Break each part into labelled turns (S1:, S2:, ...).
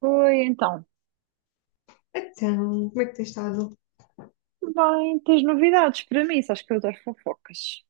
S1: Oi, então.
S2: Então, como é que tens estado?
S1: Bem, tens novidades para mim? Sabes que eu adoro fofocas.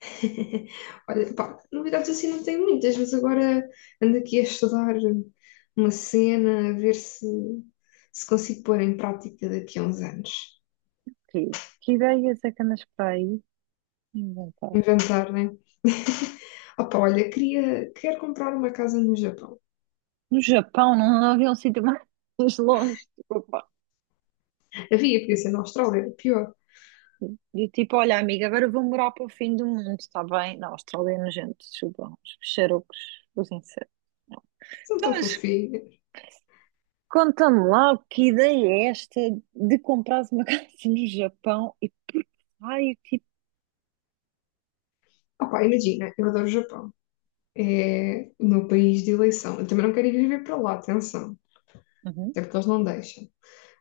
S2: Olha, pá, novidades assim não tenho muitas, mas agora ando aqui a estudar uma cena, a ver se consigo pôr em prática daqui a uns anos.
S1: Que, que ideias é que andas para aí inventar?
S2: Inventar, né? Opa, olha, queria, quero comprar uma casa no Japão.
S1: No Japão não, não havia um sítio mais longe. Tipo, pá.
S2: Havia, podia ser na Austrália, era pior.
S1: Tipo, olha, amiga, agora eu vou morar para o fim do mundo, está bem? Na Austrália, é nojento, desculpa, os peixarocos, os insetos.
S2: São
S1: Então,
S2: tão
S1: mas
S2: fofinhas.
S1: conta-me lá, que ideia é esta de comprares uma casa no Japão e por que raio, tipo.
S2: Opa, imagina, eu adoro o Japão. É o meu país de eleição. Eu também não quero ir viver para lá, atenção.
S1: Uhum.
S2: Até porque eles não deixam.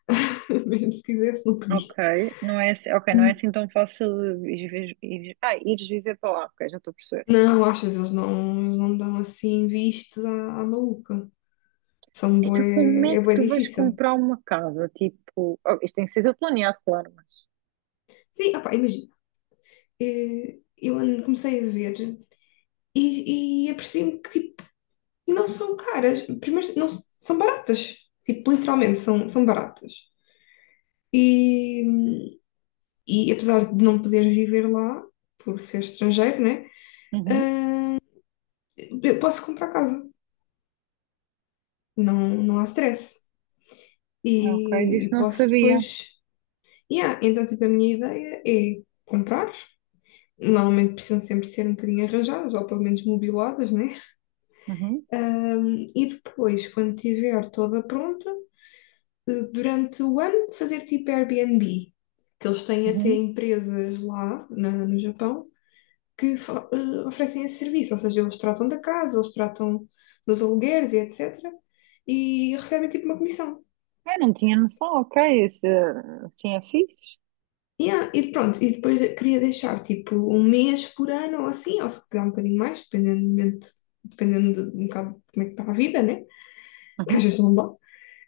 S2: Mesmo se quisesse, não
S1: Ok,
S2: podia.
S1: ok, não é assim tão fácil de ires, vi- ires- ah, ires viver para lá, ok, já estou a perceber.
S2: Não, achas, eles não dão assim vistos à maluca. São
S1: Então como é
S2: bué, é
S1: que
S2: bué
S1: tu vais
S2: difícil.
S1: comprar uma casa? Tipo, oh, isto tem que ser tudo planeado, claro, mas...
S2: Sim, opá, imagina, comecei a ver e apercebi-me que tipo, não são caras. Primeiro, não, são baratas. Tipo, literalmente, são baratas. E, e apesar de não poder viver lá, por ser estrangeiro, né?
S1: Uhum,
S2: Eu posso comprar casa. Não, não há stress.
S1: ok,
S2: E,
S1: disso
S2: e
S1: não
S2: posso
S1: sabia.
S2: depois... Yeah, então, tipo, a minha ideia é comprar. Normalmente precisam sempre ser um bocadinho arranjadas, ou pelo menos mobiladas, né?
S1: Uhum,
S2: E depois, quando tiver toda pronta, durante o ano, fazer tipo Airbnb, que eles têm até
S1: uhum.
S2: empresas no Japão que oferecem esse serviço, ou seja, eles tratam da casa, eles tratam dos alugueres e etc. E recebem tipo uma comissão.
S1: Ah, não tinha noção, ok, isso, assim é fixe.
S2: Yeah, e pronto, e depois queria deixar tipo um mês por ano ou assim, ou se calhar um bocadinho mais, dependendo, dependendo de um bocado de como é que está a vida, né? Que às
S1: Uhum.
S2: vezes não dá,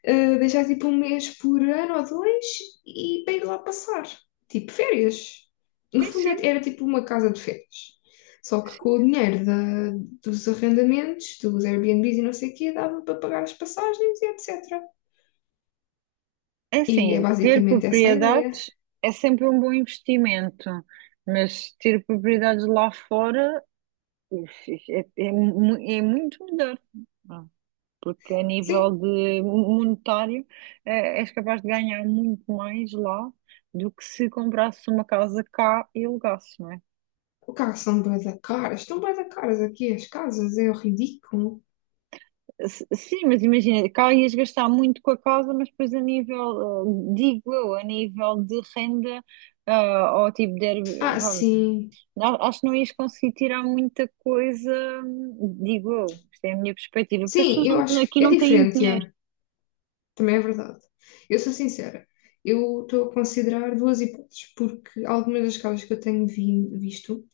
S2: deixar tipo um mês por ano ou dois e para ir lá passar, tipo férias. No
S1: Sim,
S2: fundo é,
S1: sim,
S2: era tipo uma casa de férias. Só que
S1: sim.
S2: com o dinheiro dos arrendamentos, dos Airbnbs e não sei o quê, dava para pagar as passagens e etc.
S1: É
S2: E é
S1: assim, ter
S2: basicamente essa a ideia.
S1: propriedades é sempre um bom investimento, mas ter propriedades lá fora, uf, é muito melhor. Porque a nível
S2: Sim,
S1: de monetário, és capaz de ganhar muito mais lá do que se comprasses uma casa cá e alugasses, não é?
S2: o carro são bué da caras, estão bué da caras aqui as casas, é ridículo.
S1: Sim, mas imagina, cá ias gastar muito com a casa, mas depois a nível, digo eu, a nível de renda, ou tipo de Airbnb,
S2: Ah,
S1: vá,
S2: sim.
S1: acho que não ias conseguir tirar muita coisa, digo eu, isto é a minha perspectiva, porque as
S2: Sim,
S1: pessoas
S2: eu acho que
S1: aqui
S2: é
S1: não têm
S2: diferente,
S1: dinheiro,
S2: é. Também é verdade. Eu sou sincera, eu estou a considerar duas hipóteses, porque algumas das casas que eu tenho visto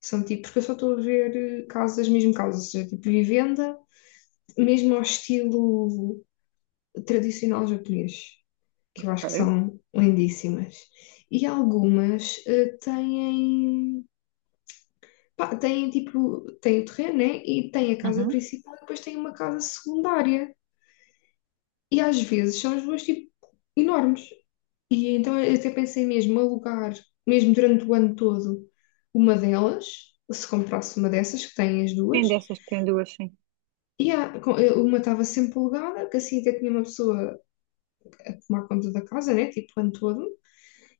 S2: são tipo, porque eu só estou a ver casas, mesmo casas, ou seja, tipo vivenda, mesmo ao estilo tradicional japonês, que eu acho que
S1: ok?
S2: são lindíssimas. E algumas têm, pá, têm tipo, têm o terreno, né? E têm a casa
S1: Uhum.
S2: principal e depois têm uma casa secundária. E às vezes são as duas tipo enormes. E então eu até pensei mesmo alugar, mesmo durante o ano todo, uma delas, se comprasse uma dessas, que tem as
S1: Tem
S2: duas,
S1: dessas que têm duas, sim.
S2: e uma estava sempre alugada, que assim até tinha uma pessoa a tomar conta da casa, né, tipo o ano todo,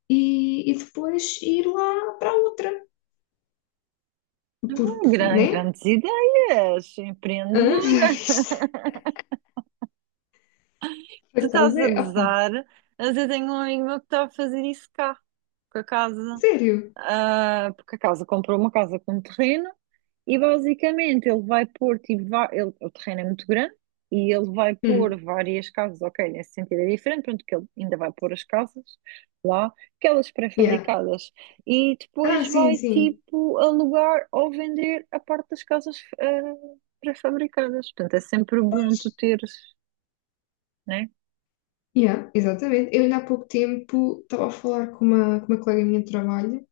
S2: e depois ir lá para a outra,
S1: Hum,
S2: porque,
S1: Gran-
S2: né?
S1: Grandes ideias,
S2: Hã? Já
S1: empreendedora.
S2: viste? Por
S1: Tu estás
S2: acaso
S1: a
S2: é, opá,
S1: gozar, mas eu tenho um amigo meu que está a fazer isso cá, com a casa.
S2: sério?
S1: Porque a casa comprou uma casa com terreno e basicamente ele vai pôr, tipo, o terreno é muito grande e ele vai pôr
S2: Hum,
S1: várias casas, ok, nesse sentido é diferente, pronto, que ele ainda vai pôr as casas lá, aquelas
S2: yeah.
S1: pré-fabricadas, e
S2: Ah,
S1: depois
S2: sim,
S1: vai,
S2: sim.
S1: tipo, alugar ou vender a parte das casas pré-fabricadas. Portanto, é sempre bom tu teres, né?
S2: Yeah, exatamente. Eu ainda há pouco tempo estava a falar com uma colega minha de trabalho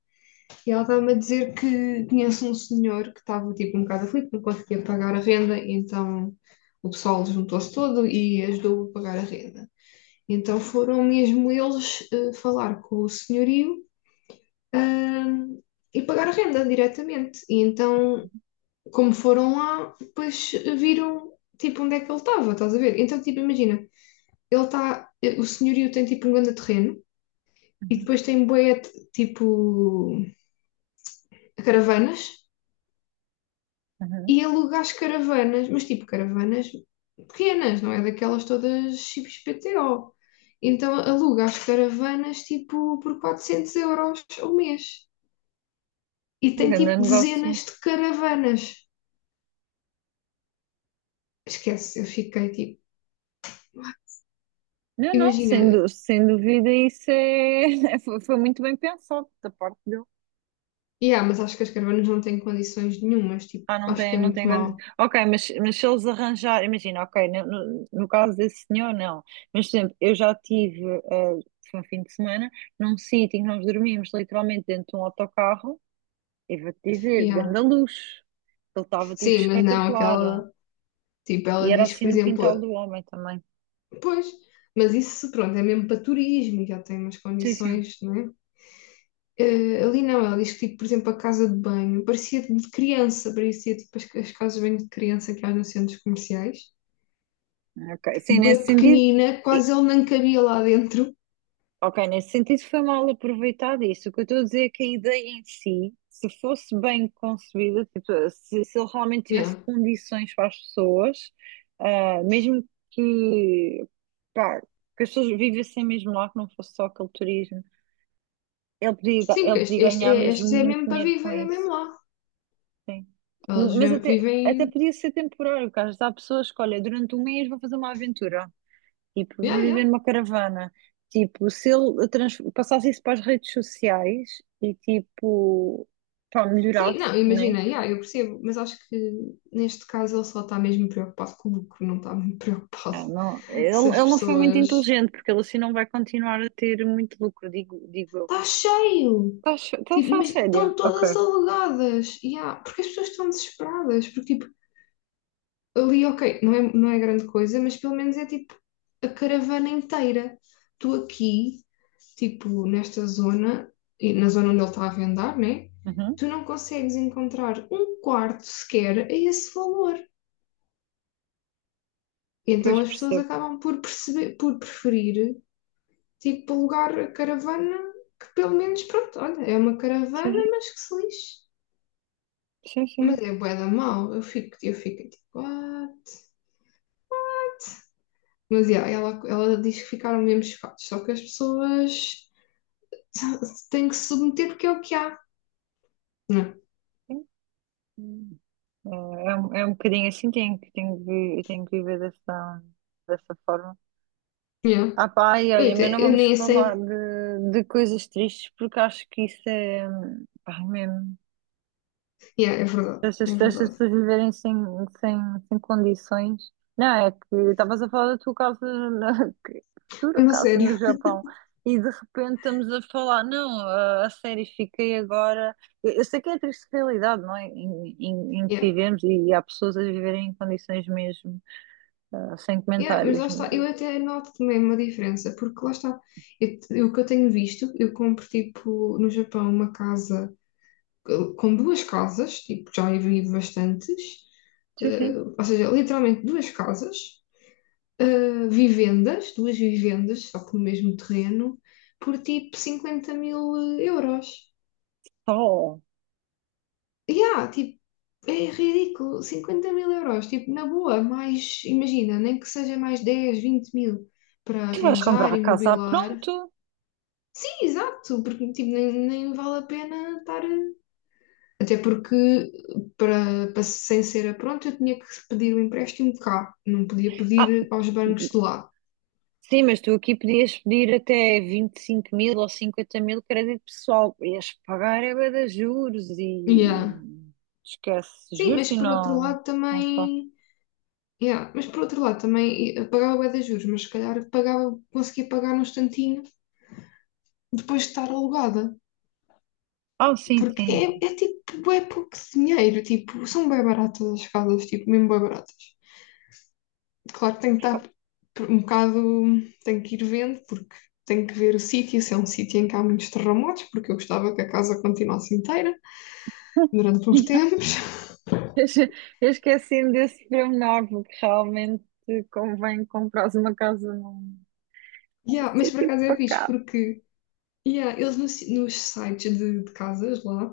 S2: e ela estava-me a dizer que conhece um senhor que estava tipo um bocado aflito, não conseguia pagar a renda, então o pessoal juntou-se todo e ajudou a pagar a renda. Então foram mesmo eles falar com o senhorio, ahm, e pagar a renda diretamente. E então, como foram lá, depois viram tipo onde é que ele estava, estás a ver? Então, tipo, imagina, ele está, o senhorio tem tipo um grande terreno e
S1: Uhum.
S2: depois tem bué tipo caravanas
S1: Uhum.
S2: e alugares caravanas, mas tipo caravanas pequenas, não é daquelas todas XPTO. Então alugas caravanas tipo por 400 € ao mês e
S1: Um
S2: tem
S1: grande
S2: tipo
S1: negócio.
S2: dezenas de caravanas. Esquece, eu fiquei tipo,
S1: Não, não,
S2: imagina,
S1: sem dúvida, isso é... foi muito bem pensado da parte dele.
S2: yeah, mas acho que as caravanas não têm condições nenhumas, tipo,
S1: Ah, não
S2: acho que
S1: tem,
S2: é
S1: não tem.
S2: muito mau.
S1: Ok, mas se eles arranjarem, imagina, ok, no caso desse senhor, não. Mas, por exemplo, eu já tive, foi um fim de semana, num sítio em que nós dormimos literalmente dentro de um autocarro, e vou-te dizer,
S2: Yeah.
S1: ganda luz. Ele estava tipo
S2: Sim, mas não,
S1: espetacular.
S2: aquela, tipo,
S1: E
S2: ela
S1: era
S2: diz que,
S1: assim
S2: por
S1: no quintal
S2: exemplo,
S1: do homem também.
S2: pois, mas isso pronto, é mesmo para turismo, já tem umas
S1: Sim, sim.
S2: condições, não é? Ali não, ela diz que, tipo, por exemplo, a casa de banho parecia de criança, parecia tipo as casas de banho de criança que há nos centros comerciais,
S1: Ok, sim, nesse
S2: bem
S1: sentido.
S2: pequenina, quase ele não cabia lá dentro.
S1: Ok, nesse sentido foi mal aproveitado isso. O que eu estou a dizer é que a ideia em si, se fosse bem concebida, tipo, se ele realmente tivesse
S2: Yeah.
S1: condições para as pessoas, mesmo que, pá, que as pessoas vivessem mesmo lá, que não fosse só aquele turismo, ele podia, ga-
S2: Sim,
S1: ele
S2: porque este,
S1: podia
S2: este
S1: ganhar
S2: é,
S1: mesmo
S2: este é
S1: muito
S2: mesmo para
S1: dinheiro com
S2: viver, é
S1: isso.
S2: mesmo lá.
S1: Sim.
S2: Eles
S1: Mas até
S2: vivem.
S1: podia ser temporário, porque às vezes há pessoas que, olha, durante um mês vou fazer uma aventura. Tipo, vou
S2: Yeah,
S1: viver
S2: yeah.
S1: numa caravana. Tipo, se ele passasse isso para as redes sociais e, tipo, pá,
S2: Sim, não,
S1: melhorasse, né?
S2: imagina, yeah, eu percebo, mas acho que neste caso ele só está mesmo preocupado com o lucro, não está muito preocupado
S1: Não, não. Ele,
S2: se as
S1: ele não foi muito
S2: pessoas
S1: inteligente, porque ele assim não vai continuar a ter muito lucro, digo eu.
S2: está cheio.
S1: Estás a
S2: Tipo,
S1: falar
S2: mas
S1: sério?
S2: estão
S1: Ok.
S2: todas alugadas. Porque as pessoas estão desesperadas. Porque, tipo, ali, ok, não é grande coisa, mas pelo menos é tipo a caravana inteira. Tu aqui, tipo, nesta zona, e na zona onde ele está a vendar, né?
S1: Uhum.
S2: Tu não consegues encontrar um quarto sequer a esse valor. Então
S1: Pois
S2: as pessoas
S1: percebo.
S2: acabam por perceber, por preferir, tipo, alugar a caravana que pelo menos, pronto, olha, é uma
S1: Sim,
S2: caravana, mas que se lixe.
S1: sim,
S2: Mas
S1: sim.
S2: é bué da mal, eu fico tipo, what? Mas yeah, ela diz que ficaram mesmo chocados, só que as pessoas têm que se submeter porque é o que há. Não.
S1: Sim. Sim. É um bocadinho assim, tenho que viver dessa forma.
S2: Yeah.
S1: Ah pá, ai,
S2: Eu,
S1: olha, mas
S2: até-
S1: não
S2: eu
S1: vamos
S2: nem
S1: falar
S2: sei.
S1: de coisas tristes porque acho que isso é, pá, é mesmo,
S2: Yeah, é verdade,
S1: essas
S2: é
S1: pessoas essas
S2: verdade.
S1: pessoas viverem sem, sem condições. Não, é que estavas a falar da tua casa,
S2: É
S1: futura
S2: uma
S1: casa
S2: sério.
S1: no Japão, e de repente estamos a falar, não, a série fiquei agora. Eu sei que é a triste realidade, não é? Em que
S2: Yeah.
S1: vivemos e, há pessoas a viverem em condições mesmo, sem
S2: Yeah, mas
S1: comentários,
S2: lá está, eu
S1: mas
S2: até noto também uma diferença, porque lá está, o que eu tenho visto, eu compro tipo no Japão uma casa eh, com duas casas, tipo, já vi bastantes,
S1: sim, sim.
S2: ou seja, literalmente duas casas vivendas, duas vivendas, só que no mesmo terreno, por tipo 50 000 euros.
S1: Oh.
S2: Yeah, tipo, é ridículo, 50 mil euros, tipo, na boa, mais, imagina, nem que seja mais 10 20 mil para
S1: Tu vais comprar
S2: arranjar,
S1: a casa, ah,
S2: imobilar.
S1: pronto.
S2: Sim, exato, porque tipo, nem vale a pena estar. Até porque, para sem ser a pronto, eu tinha que pedir o empréstimo de cá, não podia
S1: Ah,
S2: pedir aos bancos de lá.
S1: sim, mas tu aqui podias pedir até 25.000 ou 50.000 crédito pessoal. Ias pagar é bué de juros e
S2: Yeah.
S1: esquece
S2: Sim,
S1: juros
S2: mas
S1: e
S2: por outro
S1: não,
S2: lado
S1: não só.
S2: também. Yeah, mas por outro lado, também pagava bué de juros, mas se calhar pagava, conseguia pagar num instantinho depois de estar alugada,
S1: Ah, sim,
S2: porque
S1: sim.
S2: é tipo bué pouco dinheiro, tipo, são bué baratas as casas, tipo, mesmo bué baratas. Claro que tenho que estar um bocado, tenho que ir vendo, porque tenho que ver o sítio, se é um sítio em que há muitos terremotos, porque eu gostava que a casa continuasse inteira durante uns tempos.
S1: Eu esque- eu esqueci-me desse pormenor, porque realmente convém comprares uma casa num
S2: Yeah, mas por
S1: sítio
S2: acaso é fixe,
S1: pacato.
S2: porque yeah, eles no si- nos sites de casas lá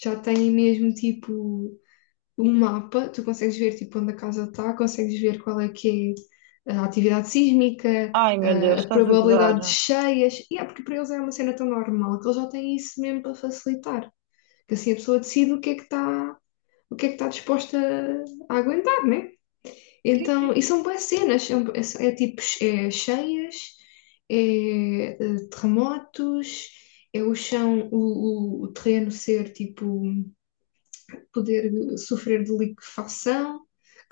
S2: já têm mesmo tipo um mapa, tu consegues ver tipo onde a casa está, consegues ver qual é que é a atividade sísmica,
S1: Ai, meu
S2: a
S1: Deus,
S2: a
S1: estás a
S2: probabilidade de
S1: gozar.
S2: cheias, e é porque para eles é uma cena tão normal que eles já têm isso mesmo para facilitar, que assim a pessoa decide o que é que está, o que é que está disposta a aguentar, né?
S1: Sim,
S2: Então,
S1: sim.
S2: e são boas cenas, é, é tipo é cheias, é, terremotos, é o chão, o terreno ser tipo poder sofrer de liquefação,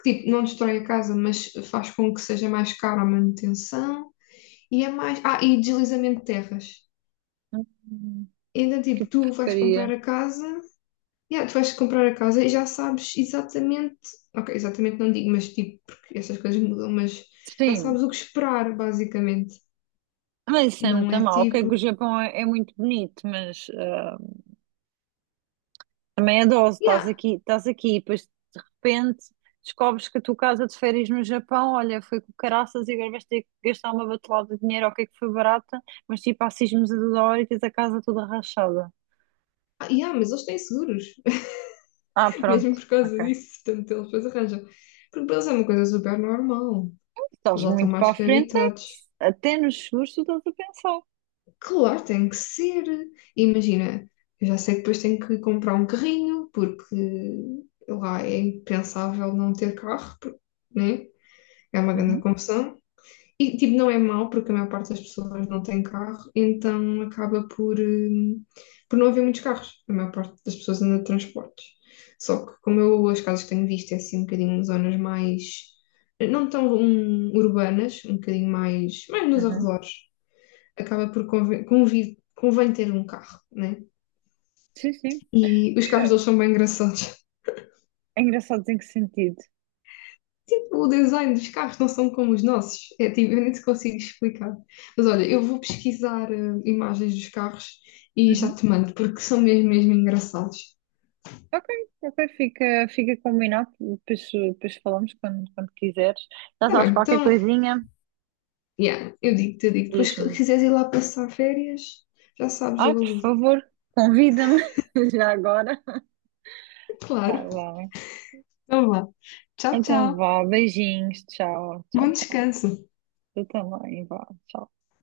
S2: que tipo, não destrói a casa, mas faz com que seja mais caro a manutenção. E é mais. Ah, e deslizamento de terras.
S1: Hum,
S2: Ainda
S1: que
S2: tipo, tu vais comprar
S1: porcaria.
S2: a casa, yeah, tu vais comprar a casa e já sabes exatamente. Ok, exatamente não digo, mas tipo, porque essas coisas mudam, mas já
S1: Sim,
S2: sabes o que esperar, basicamente.
S1: mas isso é
S2: Não
S1: muito
S2: é
S1: mal. Ok,
S2: tipo.
S1: que o Japão é muito bonito, mas... Também é dose,
S2: Yeah,
S1: estás aqui, e depois de repente descobres que a tua casa de férias no Japão, olha, foi com caraças e agora vais ter que gastar uma batelada de dinheiro, ok, que foi barata, mas tipo, há sismos a toda hora e tens a casa toda rachada.
S2: ah, yeah, mas eles têm seguros,
S1: Ah,
S2: mesmo
S1: pronto,
S2: por causa
S1: ok.
S2: disso, portanto eles depois arranjam. Porque para eles é uma coisa super normal. Eles
S1: Estás
S2: já estão
S1: muito
S2: mais
S1: para a
S2: que
S1: frente, é que
S2: habituados.
S1: até nos seguros tu estás a pensar.
S2: Claro, tem que ser. Imagina, eu já sei que depois tenho que comprar um carrinho, porque lá é impensável não ter carro, porque, né? É uma grande
S1: Uhum,
S2: confusão. E, tipo, não é mau, porque a maior parte das pessoas não tem carro, então acaba por não haver muitos carros. A maior parte das pessoas anda de transportes. Só que, como eu, as casas que tenho visto é assim um bocadinho em zonas mais, não tão urbanas, um bocadinho mais, mais nos
S1: uhum.
S2: arredores. Acaba por convém ter um carro, né?
S1: Sim, sim.
S2: E os carros
S1: É,
S2: deles são bem engraçados.
S1: é engraçado em que sentido?
S2: Tipo, o design dos carros não são como os nossos. É, tipo, eu nem te consigo explicar. Mas olha, eu vou pesquisar imagens dos carros e já
S1: Uhum.
S2: te mando, porque são mesmo, mesmo engraçados.
S1: Ok, ok, fica combinado, depois falamos quando quiseres. Já
S2: Tá bem,
S1: sabes, qualquer
S2: então,
S1: coisinha,
S2: yeah, eu digo. Depois, se
S1: diz-me.
S2: quiseres ir lá passar férias, já sabes,
S1: Ai,
S2: eu
S1: por
S2: aludo.
S1: favor, convida-me já agora. Tá
S2: Claro.
S1: bem.
S2: Então vá. Tchau,
S1: Então
S2: tchau.
S1: vá, beijinhos, tchau, tchau,
S2: Bom
S1: tchau.
S2: descanso.
S1: Tu também, vá, tchau.